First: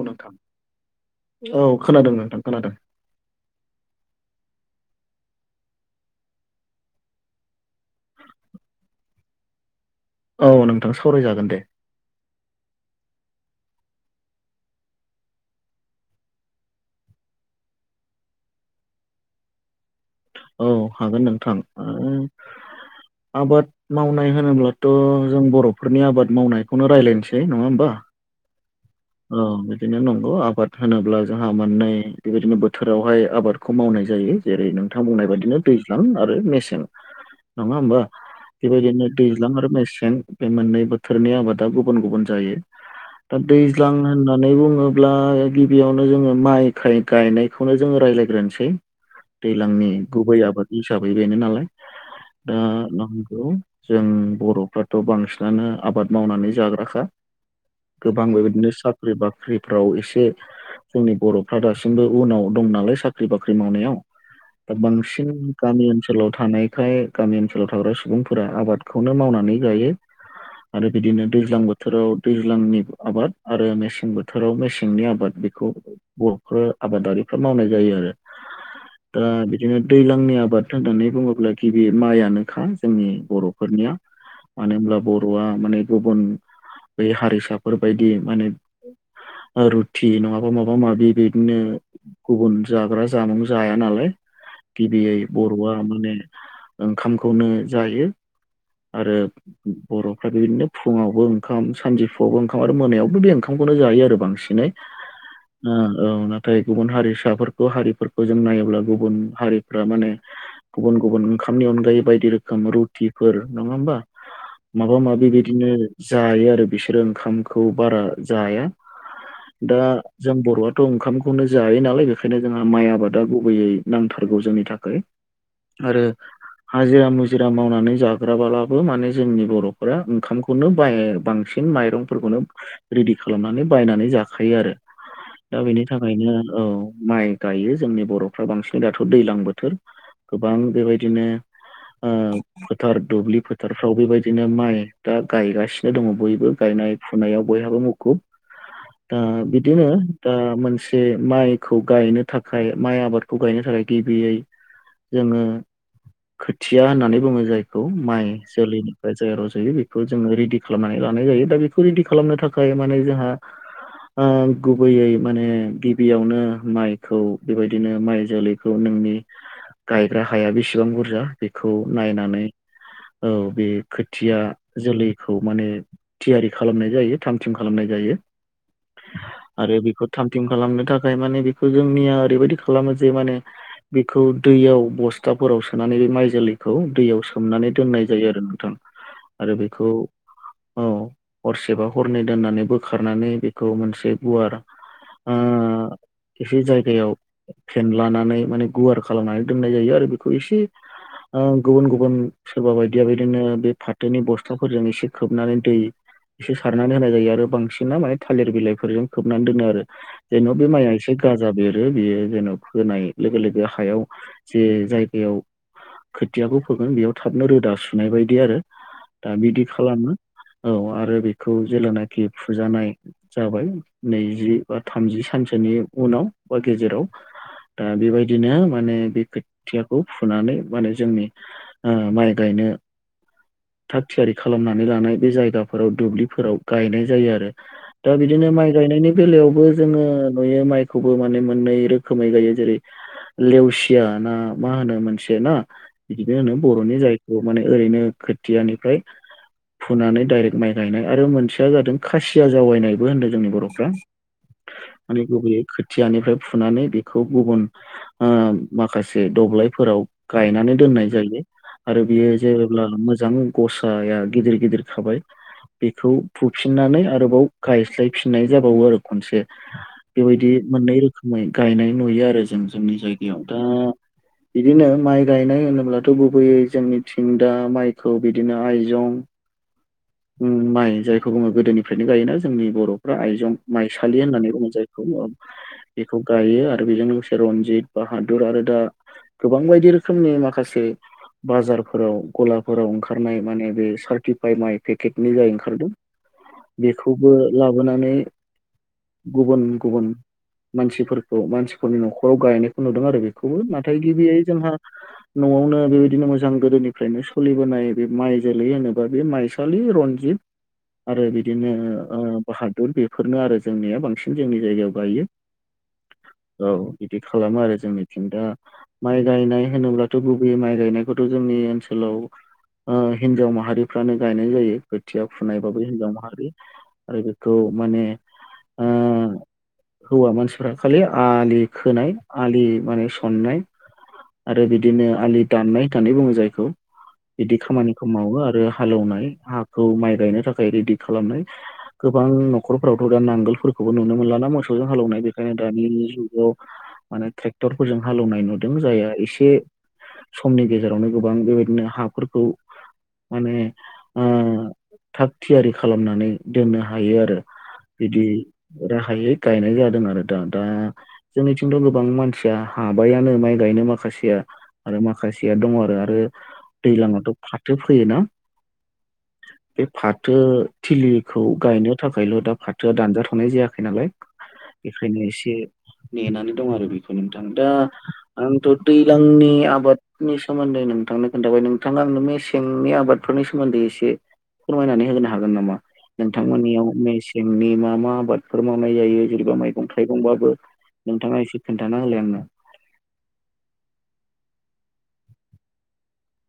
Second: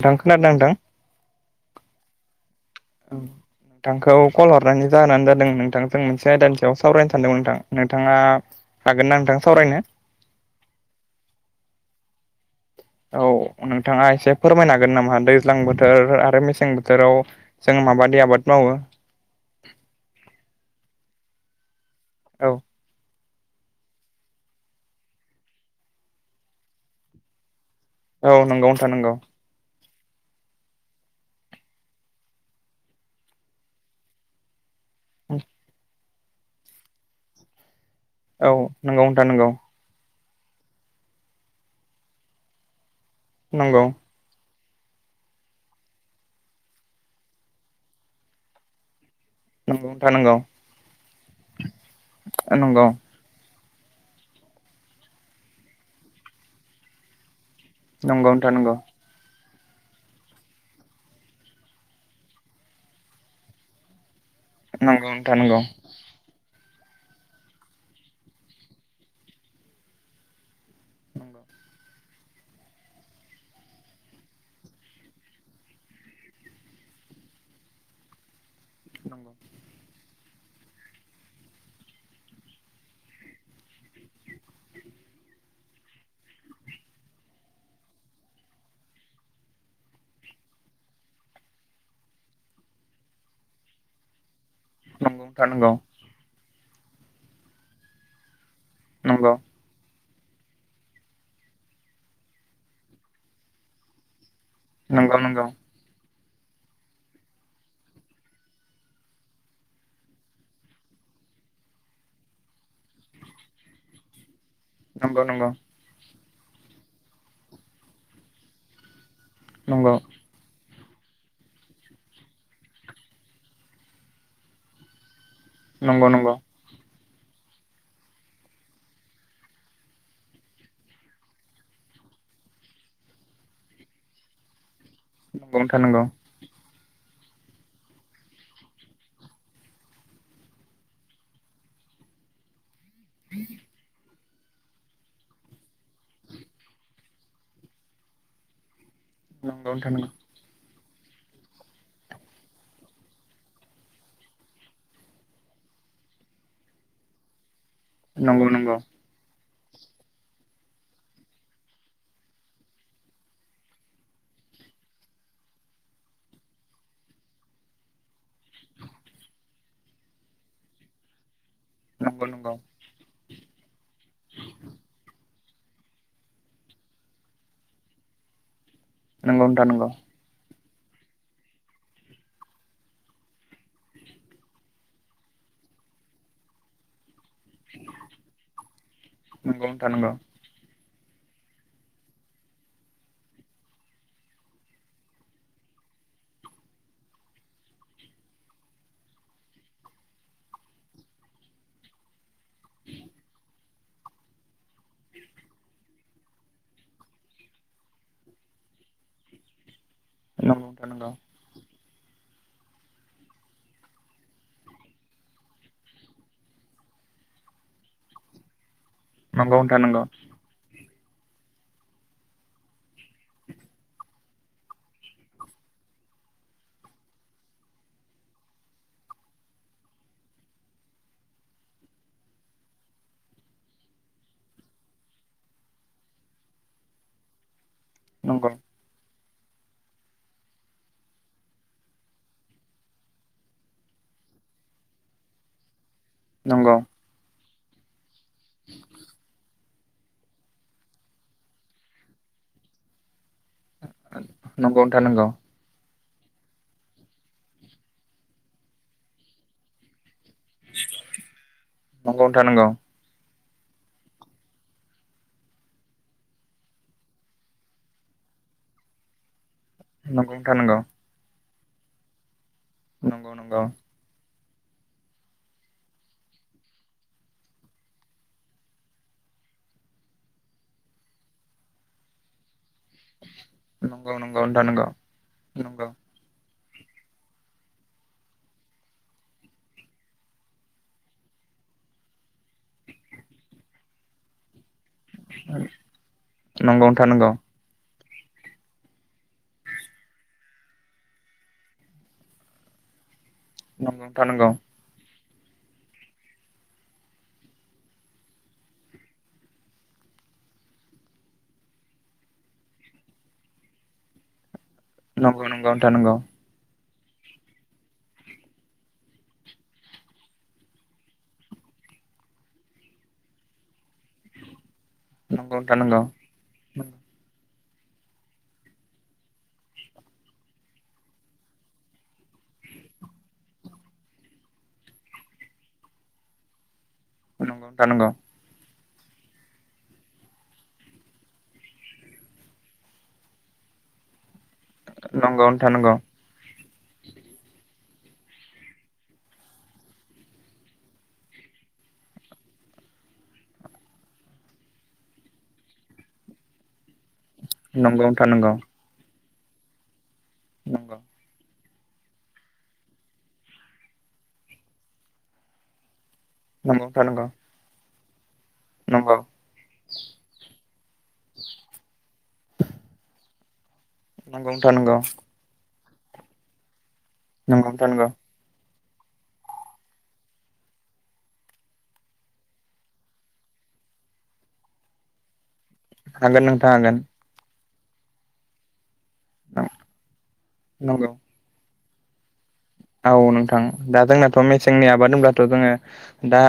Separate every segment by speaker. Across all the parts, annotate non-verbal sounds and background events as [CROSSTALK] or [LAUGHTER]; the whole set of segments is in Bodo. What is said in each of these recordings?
Speaker 1: थां खोनादों ना नोंथां?
Speaker 2: औ खोनादों नोंथां खोनादों।
Speaker 1: [INAUDIBLE] नोंथांखौ कल हरनानि जाहोनानो जादों नोंथांजों मोनसे आयदानि सायाव सावरायनो सानदोंमोन नोंथां नोंथाङा हागोन ना नोंथां सावरायनो?
Speaker 2: औ नोंथां सावरायजागोन दे।
Speaker 1: औ नोंथाङा एसे फोरमायनो हागोन नामा दैज्लां बोथोर आरो मेसें बोथोराव जों मा बादि आबाद मावो।
Speaker 2: औ हागोन नोंथां ओ
Speaker 1: औ
Speaker 2: आबाद मावनाय होनोब्लाथ' जों बर'फोरनि आबाद मावनायखौनो रायलायनोसै नङा होमबा?
Speaker 1: औ नंगौ। नंगौ
Speaker 2: औ दे। बिदिनो नंगौ आबाद होनोब्ला जोंहा मोननै बेबायदिनो बोथोरावहाय आबादखौ मावनाय जायो जेरै नों थां बुंनाय बायदिनो दैज्लां आरो मेसें नङा होमबा?
Speaker 1: औ नंगौ
Speaker 2: बेबायदिनो
Speaker 1: नोंथां नंगौ
Speaker 2: दैज्लां आरो मेसें बे मोननै बोथोरनि आबादा गुबुन गुबुन जायो। दा
Speaker 1: नंगौ।
Speaker 2: दैज्लां होननानै बुङोब्ला गिबियावनो जोङो माइ गायनायखौनो जोङो रायज्लायग्रोनोसै।
Speaker 1: नंगौ
Speaker 2: दैलांनि
Speaker 1: नोंथां नंगौ
Speaker 2: गुबै आबाद हिसाबै बेनो नालाय दा
Speaker 1: नंगौ
Speaker 2: नंगौ। जों बर'फ्राथ' बांसिनानो आबाद मावनानै जाग्राखा गोबां
Speaker 1: नंगौ नोंथां
Speaker 2: बेबायदिनो
Speaker 1: नंगौ।
Speaker 2: साख्रि बा ख्रिफ्राव एसे जोंनि बर'फ्रा दासिमबो उनाव दं नालाय साख्रि बाख्रि मावनायाव दा बांसिन गामि ओनसोलाव थानाय फ्राय गामि ओनसोलाव थाग्रा सुबुंफोरा आबादखौनो मावनानै गायो। आरो बिदिनो दैज्लां बोथोराव दैज्लांनि आबाद आरो मेसें बोथोराव मेसेंनि आबाद बेखौ बर'फोर आबादारिफ्रा मावनाय जायो आरो। दा बिदिनो दैलां लांनि आबाद होननानै बुङोब्ला गिबि माइयानोखा जोंनि बर'फोरनिया मानो होनब्ला बर'आ माने गुबुन बै हारिसाफोरबायदि माने रुथि नङाबा माबा माबि बिदिनो गुबुन जाग्रा जामुं जाया नालाय गिबियै बर'आ माने ओंखामखौनो जायो। आरो
Speaker 1: नंगौ
Speaker 2: बर'फ्रा बे बिदिनो फुङावबो ओंखाम सानजौफुआवबो ओंखाम आरो मोनायावबो बे ओंखामखौनो जायो आरो बांसिनै
Speaker 1: नोंथां नंगौ नंगौ नोंथां नंगौ
Speaker 2: औ नाथाय गुबुन हारिसाफोरखौ हारिफोरखौ जों नायोब्ला गुबुन हारिफ्रा माने गुबुन गुबुन ओं खामनि अनगायै बायदि रोखोम रुटिफोर नङा होमबा
Speaker 1: [INAUDIBLE]
Speaker 2: माबा
Speaker 1: नंगौ
Speaker 2: माबि बिदिनो जायो आरो बिसोरो ओंखामखौ बारा जाया दा जों बर'आ थ' ओंखामखौनो जायो नालाय बेखायनो जोंहा माइ आबादा गुबैयै नांथारगौ जोंनि थाखाय आरो
Speaker 1: नंगौ नंगौ
Speaker 2: हाजिरा मु- जिरा मावनानै जाग्राब्लाबो माने जोंनि बर'फोरा ओंखामखौनो बाह बांसिन माइरंफोरखौनो रेडि खालामनानै बायनानै जाखायो आरो दा
Speaker 1: नोंथां
Speaker 2: बेनि
Speaker 1: नंगौ नंगौ
Speaker 2: थाखायनो औ माइ गायो जोंनि बर'फ्रा बांसिन दाथ' दैजलां बोथोर गोबां बेबायदिनो आ फोथार दुब्लि फोथारफ्राव बेबायदिनो माइ दा गायगासिनो दङ बयबो गायनाय फु- नायाव बयहाबो मुखुब दा बिदिनो
Speaker 1: नोंथां नंगौ
Speaker 2: दा मोनसे जे माइखौ गायनो थाखाय माइ आबादखौ गायनो थाखाय गिबियै जोङो खोथिया होननानै बुङो जाय खौ माइ
Speaker 1: नंगौ नंगौ
Speaker 2: जोलैनिफ्राय जाय रज'यो बेखौ जोङो रेडि खालामनानै लानाय जायो दा बे खौ रेडि खालामनो थाखाय माने जोंहा ओ गुबैयै माने गिबियावनो माइखौ बेबायदिनो माइ जोलैखौनो जोंनि गायग्रा हाया बेसेबां बुरजा बेखौ
Speaker 1: नंगौ
Speaker 2: नायनानै
Speaker 1: नंगौ
Speaker 2: औ बे खोथिया जोलैखौ खौ माने थियारि खालामनाय जायो थाम थिम खालामनाय जायो
Speaker 1: नंगौ नोंथां
Speaker 2: आरो
Speaker 1: नंगौ
Speaker 2: बेखौ थामथि खालामनो थाखाय माने बेखौ जोंनिया ओरैबायदि खालामो जे माने बेखौ दैयाव बस्थाफोराव सोनानै बे माइ जोलैखौ दैयाव सोम सोमनानै दोननाय जायो आरो नोंथां आरो
Speaker 1: नंगौ
Speaker 2: बेखौ
Speaker 1: नोंथां
Speaker 2: औ हरसेबा हरनै दोननानै बोखारनानै बेखौ मोनसे गुवार एसे जायगायाव फेन लानानै माने गुवार खालामनानै दोननाय जायो आरो बेखौ एसे गुबुन गुबुन सोरबा बायदिया बिदिनो बे फाथोनि बस्थाफोरजों एसे खोबनानै दै बिसोर सारनानै होनाय जायो आरो बांसिनना माने थालिर बिलाइफोरजों खोबनानै दोनो आरो जेन'ब बे माइआ
Speaker 1: नंगौ
Speaker 2: एसे गाजा बेर बियो जेन' बा फोनाय लोगो लोगो हायाव जे जायगायाव खोथियाखौ फोगोन बेयाव थाबनो रोदा सुनाय बायदि आरो दा
Speaker 1: नंगौ
Speaker 2: बिदि
Speaker 1: नोंथां नंगौ
Speaker 2: खालामो औ आरो बेखौ जेलानाखि फुजानाय जाबाय नैजि बा थामजि सानसेनि उनाव हर गेजेराव दा बेबायदिनो माने बे खोथियाखौ फुनानै माने जोंनि माइ गायनाय थाग थियारि खालामनानै लानाय बे जायगााव दुब्लिफोराव गायनाय जायो आरो दा बिदिनो माइ गायनायनि बेलायावबो जोङो नुयो माइखौबो माने मोननै रोखोमै गायो जेरै लेवसिया ना मा होनो मोनसे ना बिदिनो होनो
Speaker 1: नंगौ
Speaker 2: बर'नि जायखौ माने ओरैनो खोथियानिफ्राय फुनानै दडाइरेक्ट माइ गायनाय आरो मोनसेया जादों खासिया जावायनायबो होनदों जोंनि बर'फ्रा
Speaker 1: नोंथां
Speaker 2: माने
Speaker 1: नंगौ
Speaker 2: गुबैयै खुथियानिफ्राय फुनानै बेखौ गुबुन माखासे दब्लायफोराव गायनानै दोननाय जायो आरो
Speaker 1: नंगौ
Speaker 2: बियो
Speaker 1: नंगौ
Speaker 2: जेब्ला
Speaker 1: नोंथां
Speaker 2: मोजां गसाया गिदिर गिदिर खाबाय बेखौ फुफिननानै आरोबाव गायस्लायफिननाय जाबावो आरो खनसे
Speaker 1: नंगौ
Speaker 2: बेबायदि मोननै रोखोमै गायनाय नुयो आरो जों जोंनि
Speaker 1: नंगौ
Speaker 2: जायगायाव दा बिदिनो माइ गायनाय होनोब्लाथ' गुबैयै जोंनिथिं दा माइखौ बिदिनो आइजं उम माइ जायखौ बुङो गोदोनिफ्रायनो गायोना जोंनि बर'फ्रा आइजं माइसालि होननानै
Speaker 1: नोंथां
Speaker 2: बुङो
Speaker 1: नंगौ
Speaker 2: जायखौ
Speaker 1: नंगौ
Speaker 2: बेखौ गायो आरो आरो बेजों लोगोसे रनजित बाहादुर आरो दा गोबां बायदि रोखोमनि माखासे बाजारफोराव गलाफोराव ओंखारनाय माने बे सार्टिफाइ माइ पेकेटनि जाय ओंखारदों
Speaker 1: नोंथां नंगौ
Speaker 2: बेखौबो लाबोनानै
Speaker 1: [INAUDIBLE]
Speaker 2: गुबुन गुबुन मानसिफोरखौ मानसिफोरनि न'खराव गायनायखौ नुदों आरो बे खौबो नाथाय
Speaker 1: नंगौ नंगौ नोंथां
Speaker 2: गिबियै
Speaker 1: नंगौ
Speaker 2: जोंहा न'आवनो बेबायदिनो मोजां गोदोनिफ्रायनो सोलिबोनाय बे माइ जोलै होनोबा बे माइ सालि रनजित आरो बिदिनो बाहादुर बेफोरनो आरो जोंनिया बांसिन जोंनि जायगायाव गायो
Speaker 1: नंगौ नंगौ नोंथां नंगौ
Speaker 2: औ बिदि खालामो आरो जोंनिथिं दा माइ गायनाय होनोब्लाथ' गुबैयै माइ गायनायखौथ' जोंनि ओनसोलाव हिनजाव माहारिफ्रानो गायनाय जायो खोथिया
Speaker 1: नंगौ
Speaker 2: फुनायबाबो हिनजाव माहारि आरो बे खौ माने हौवा मानसिफ्रा खालि आलि खोनाय आलि माने सननाय आरो बिदिनो आलि दाननाय बुङो जायखौ बिदि
Speaker 1: नोंथां
Speaker 2: खामानिखौ
Speaker 1: नंगौ
Speaker 2: मावो आरो हालेवनाय हाखौ माइ गायनो थाखाय रेडि खालामनाय गोबां न'खरफ्रावथ' दा नांगोलफोरखौबो नुनो मोनला ना मोसौ थौजों हालौवनाय बेखायनो दानि जुगाव माने ट्रेक्टर फोरजों हालेवनाय नुदों जायहा एसे समनि गेजेरावनो गोबां बेबायदिनो हाफोरखौ माने ओ थाग थियारि खालामनानै दोननो हा- हायो आरो
Speaker 1: नंगौ नंगौ
Speaker 2: बिदि
Speaker 1: नोंथां नंगौ
Speaker 2: राहायै गायनाय जादों आरो दा दा
Speaker 1: नंगौ
Speaker 2: जोंनि- थिंथ' गोबां मानसिया हाबायानो माइ गायनो माखासेया आरो माखासेया दङ आरो आरो
Speaker 1: नोंथां नंगौ नोंथां नंगौ
Speaker 2: दैलांङावथ' फाथो फोयोना
Speaker 1: नंगौ
Speaker 2: बे फाथो थिलिखौ गायनो थाखायल' दा फाथोआ दानजा- थनाय जायाखै नालाय
Speaker 1: नोंथां नंगौ नोंथां नंगौ नोंथां नंगौ
Speaker 2: बेखायनो एसे नेनानै दं आरो बि- नोंथां दा
Speaker 1: नंगौ नंगौ नोंथां नंगौ
Speaker 2: आंथ' दैलांनि आबादनि सोमोन्दै नोंथांनो खोन्थाबाय नोंथाङा आंनो मेसेंनि आबाद फोरनि सोमोन्दै एसे फोरमायनानै होनो हागोन नामा
Speaker 1: हागोन नोंथां
Speaker 2: नोंथांमोननियाव
Speaker 1: हागोन
Speaker 2: मसें- नि मा मा आबादफोर मावनाय जायो जेनेबा मैगं थाइगंबाबो
Speaker 1: नंगौ
Speaker 2: नोंथाङा एसे खोन्थाना होलाय आंनो
Speaker 1: औ नोंथां दा जोंनाथ' मेसेंनि आबाद होनब्लाथ' जोङो दा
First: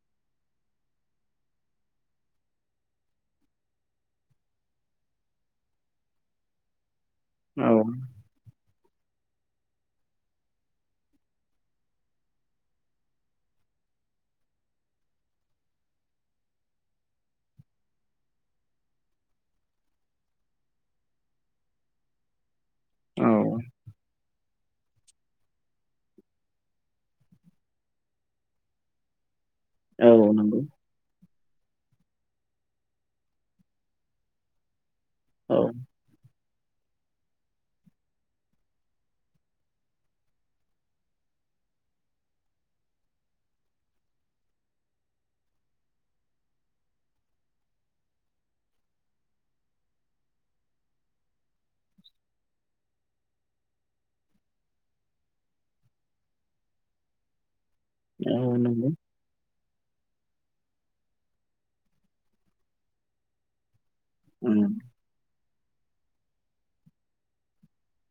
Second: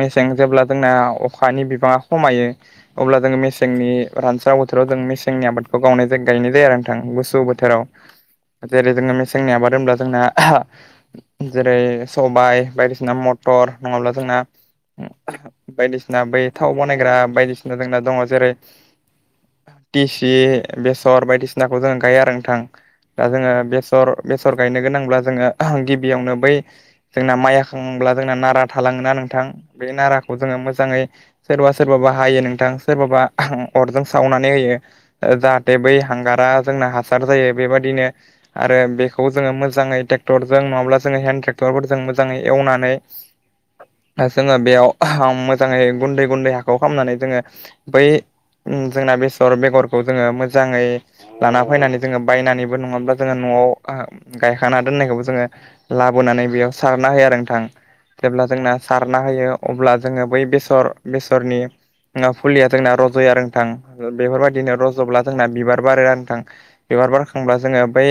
Speaker 1: मेसें जेब्ला जों जोंना अखानि बिबाङा खमायो अब्ला जोंङो मेसेंनि रानस्राव बोथोराव जों मेसेंनि आबादखौ गावनाय जाय गायनाय जायो आरो नोंथां गुसु
Speaker 2: औ
Speaker 1: बोथोराव जेरै जोङो मेसेंनि आबाद होनब्ला जोंना जेरै सबाइ बायदिसिना मथर नङाब्ला जोंना बायदिसिना बै थाव बनायग्रा बायदिसिना जोंना दङ जेरै टिसि बेसर बायदिसिनाखौ जों गायो आरो नोंथां। दा
Speaker 2: औ
Speaker 1: जोङो बेसर बेसर गायनो गोनांब्ला जोङो गिबियावनो बै जोंना माइ हाखांब्ला जोंना नारा थालाङोना नोंथां बे
Speaker 2: औ
Speaker 1: नाराखौ जोङो
Speaker 2: नंगौ
Speaker 1: मोजाङै सोरबा सोरबाबा हायो नोंथां सोरबाबा अरजों सावनानै होयो ओ
Speaker 2: औ
Speaker 1: जाहाथे बै हांगार रा जोंना हासार जायो बेबादिनो आरो बेखौ जोङो मोजाङै टेक क्टरजों नङाब्ला जोङो हेन्द ट्रेक्टरफोरजों मोजाङै एवनानै जोङो बेयाव मोजाङै गुन्दै गुन्दै हाखौ खामनानै जोङो बै उम जोंना बेसर बेगरखौ जोङो मोजाङै लाना फायनानै जोङो बायनानैबो नङाब्ला जोङो न'आव गायखाना दोननायखौबो जोङो लाबोनानै बेयाव सारना होयो आरो नोंथां। जेब्ला
Speaker 2: औ
Speaker 1: जोंना
Speaker 2: नंगौ
Speaker 1: सारना होयो अब्ला जोङो बै बेसर बेसरनि फुलिया जोंना रज'यो आरो नोंथां।
Speaker 2: उम
Speaker 1: बेफोरबायदिनो र'जब्ला जोंना बिबार बारो आरो नोंथां बिबार बारखांब्ला जोङो बै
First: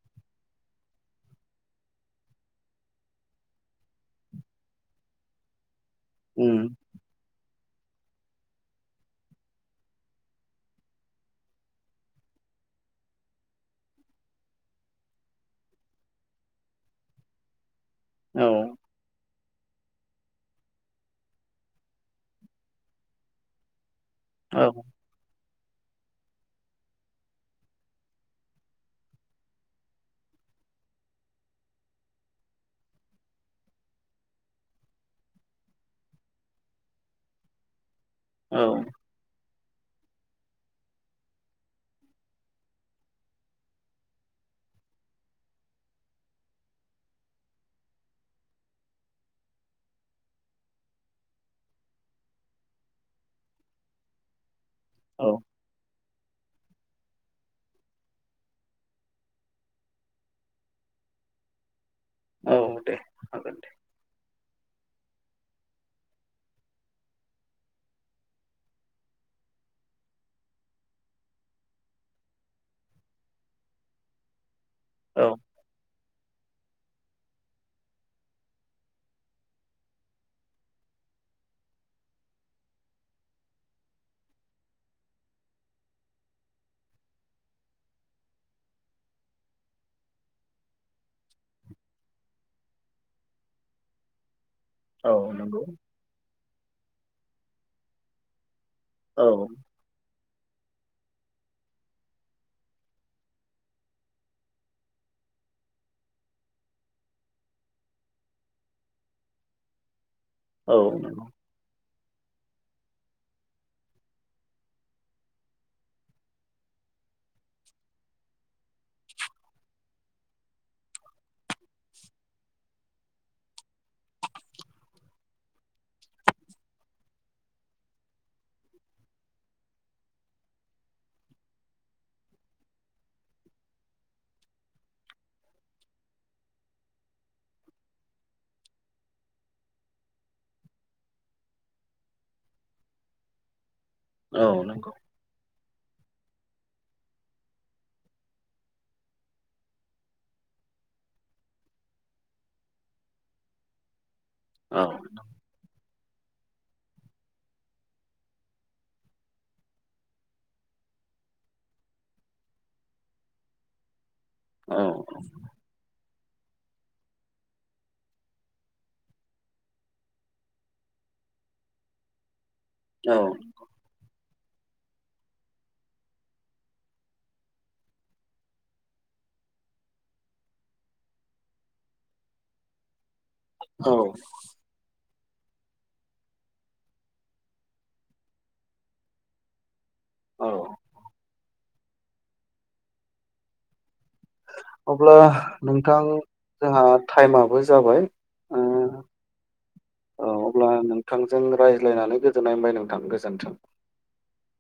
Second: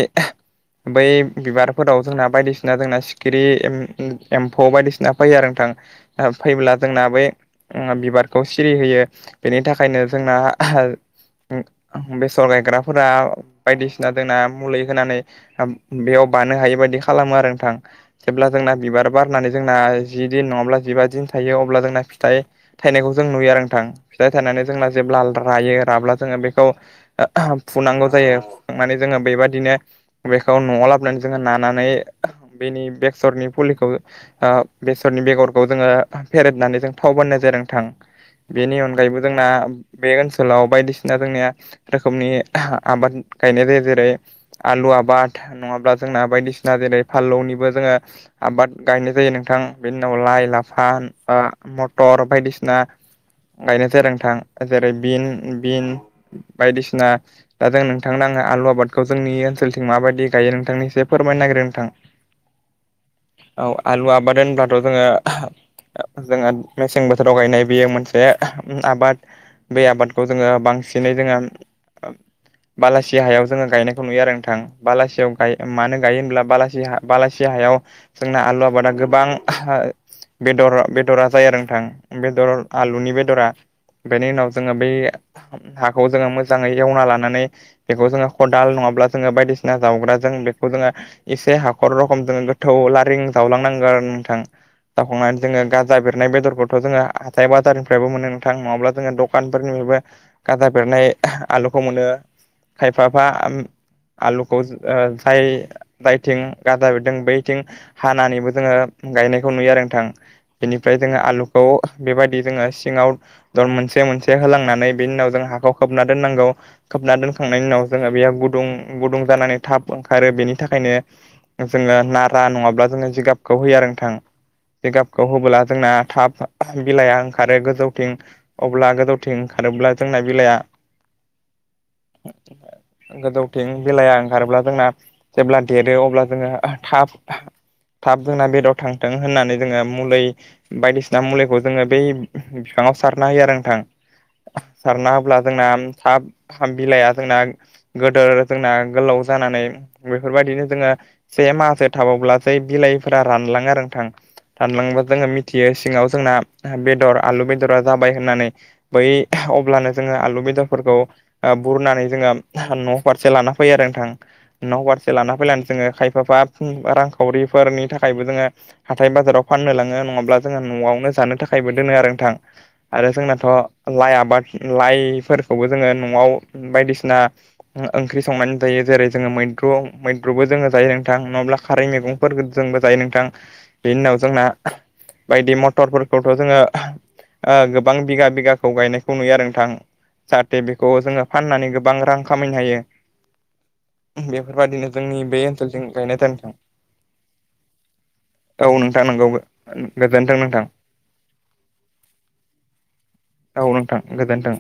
Speaker 1: बै बिबार फोराव जोंना बायदिसिना जोंना सिखिरि एम्फौ बायदिसिना फायो आरो नोंथां। फैब्ला
Speaker 2: उम
Speaker 1: जोंना बे ओ बिबार खौ सिरिहोयो बेनि थाखायनो जोंना बेसर गायग्राफोरा बायदिसिना जोंना मुलि होनानै ओ बेयाव बानो हायैबादि खालामो आरो नोंथां
Speaker 2: औ
Speaker 1: जेब्ला जोंना बिबार बारनानै जोंना जिदिन नङाब्ला जिबा दिन थायो अब्ला जोंना फिथाइ थाइनायखौ जों नुयो आरो नोंथां। फिथाइ थायनानै
Speaker 2: औ
Speaker 1: जोंना जेब्ला रायो राब्ला जोङो बेखौ फुनांगौ जायो फुखांनानै जोङो बेबादिनो बेखौ न'आव लाब नानै जोङो नानानै बेनि बेसरनि फुलिखौ ओ बेसरनि बेगरखौ जोङो फेरेदनानै जों थाव बाननाय जायो आरो नोंथां
Speaker 2: औ
Speaker 1: बेनि अनगायैबो जोंना बे ओनसोलाव बायदिसिना जोंनिया रोखोमनि आबाद गायनाय जायो। जेरै आ लु आबाद नङाब्ला जोंना बायदिसिना जेरै फाललौनिबो जोङो आबाद गायनाय जायो नोंथां। बेनि उनाव लाइ लाफा ओ मटर बायदिसिना गायनाय जायो आरो नोंथां। जेरै बिन
Speaker 2: औ
Speaker 1: बिन बायदिसिना दा जों नोंथांनो आङो आलु आबादखौ जोंनि ओनसोलथिं माबादि गायो नोंथांनो एसे फोरमायनो नागिरो नोंथां
Speaker 2: औ दे हागोन
Speaker 1: औ
Speaker 2: दे
Speaker 1: आलु आबाद होनब्लाथ' जोङो जोंहा मेसें बोथोराव गायनाय बेयो मोनसे आबाद। बे आबादखौ जोङो बांसिनै जोङो बालासि हायाव जोङो गायनायखौ नुयो आरो नोंथां
Speaker 2: औ
Speaker 1: बालासियाव गाय मानो गायो होनब्ला ब बलासि हायाव जोंना आलु आबादा गोबां बेदर बेदरा जायो आरो नोंथां बेदर आलुनि बेदरा बेनि उनाव जोङो बै हाखौ जोङो मोजाङै एवना लानानै बेखौ जोङो खदाल नङा अब्ला जोङो बायदिसिना जावग्रा जों बे खौ जोङो एसे हाखर रखम जोङो गोथौ लारिं जावलांनांगोन नोंथां।
Speaker 2: औ
Speaker 1: जाखांनानै जोङो
Speaker 2: नंगौ
Speaker 1: गाजा बेरनाय बेदरखौथ' जोङो हाथाय बाजारनिफ्रायबो मोनो नोंथां। नङाब्ला जोङो
Speaker 2: औ
Speaker 1: दखानफोरनिफ्रायबो गाजा बेरनाय आलुखौ मोनो खायफाफा आलुखौ आइ आइथिं गादा बिरदों बैथिं हानानैबो जोङो गायनायखौ नुयो आरो नोंथां।
Speaker 2: औ
Speaker 1: बेनिफ्राय जोङो
Speaker 2: नंगौ
Speaker 1: आलुखौ बेबायदि जोङो सिङाव दर मोनसे मोनसे होलांनानै बेनि उनाव जों हाखौ खोबना दोननांगौ। खोबना दोनखांनायनि उनाव जोङो बेयाव गुदुं गुदुं जानानै थाब ओंखारो बेनि थाखायनो जोङो नारा नङाब्ला जोङो जिगाबखौ होयो आरो नोंथां। जिगाबखौ होबोला जोंना थाब बिलाइआ ओंखारो गोजौथिं अब्ला गोजौथिं खारोब्ला जोंना बिलाया गोजौथिं बेलाया ओंखारोब्ला जोंना जेब्ला देरो अब्ला जोङो थाब थाब जोंना बेदर थांथों होननानै जोङो मुलि बायदिसिना मुलिखौ जोङो बै बिफा ङाव सारना होयो आरो नोंथां
Speaker 2: औ नंगौ
Speaker 1: सारना होब्ला जोंना थाब बिलाया जोंना गोदोर जोंना गोलाव जानानै बेफोरबायदिनो जोङो से माहासे थाबावब्ला जै बिलाइफोरा रानलाङो आरो नोंथां।
Speaker 2: औ
Speaker 1: रानलांबा जोङो मिथियो सिङाव। जोंना बेदर आलु बेदरा जाबाय होननानै बै अब्लानो जोङो आलु बेदरफोरखौ बुरनानै जोङो न' फारसे लाना फैयो आरो नोंथां।
Speaker 2: औ
Speaker 1: न' फारसे लाना फैनानै जोङो खायफाफा रांखावरिफोरनि थाखायबो जोङो हाथाय बाजाराव फाननो लाङो नङाब्ला जोङो न'आवनो जानो थाखाय फिथाइबो दोनो आरो नोंथां आरो
Speaker 2: औ
Speaker 1: जोंनाथ' लाइ आबाद लाइफोरखौबो जोङो न'आव बायदिसिना ओंख्रि संनानै जायो जेरै जोङो मैद्रु मैद्रुबो जोङो जायो नोंथां नङाब्ला खारै मैगंफोर जोंबो जायो नोंथां।
Speaker 2: औ
Speaker 1: बेनि उनाव जोंना बायदि मटरफोरखौथ' जोङो गोबां बिगा बिगाखौ गायनायखौ नुयो आरो नोंथां।
Speaker 2: औ
Speaker 1: जाहाथे बेखौ जोङो फाननानै गोबां रां खामायनो हायो। बेफोरबादिनो
Speaker 2: अब्ला
Speaker 1: जोंनि बे ओनसोलजों
Speaker 2: नोंथां
Speaker 1: गायनाय जानो थां
Speaker 2: जोंहा टाइमाबो जाबाय ओ
Speaker 1: औ नोंथां नंगौ
Speaker 2: औ
Speaker 1: गोजोनथों नोंथां।
Speaker 2: अब्ला नोंथांजों रायज्लायनानै गोजोननाय मोनबाय नोंथां गोजोन्थों।
Speaker 1: औ नोंथां गोजोनथों।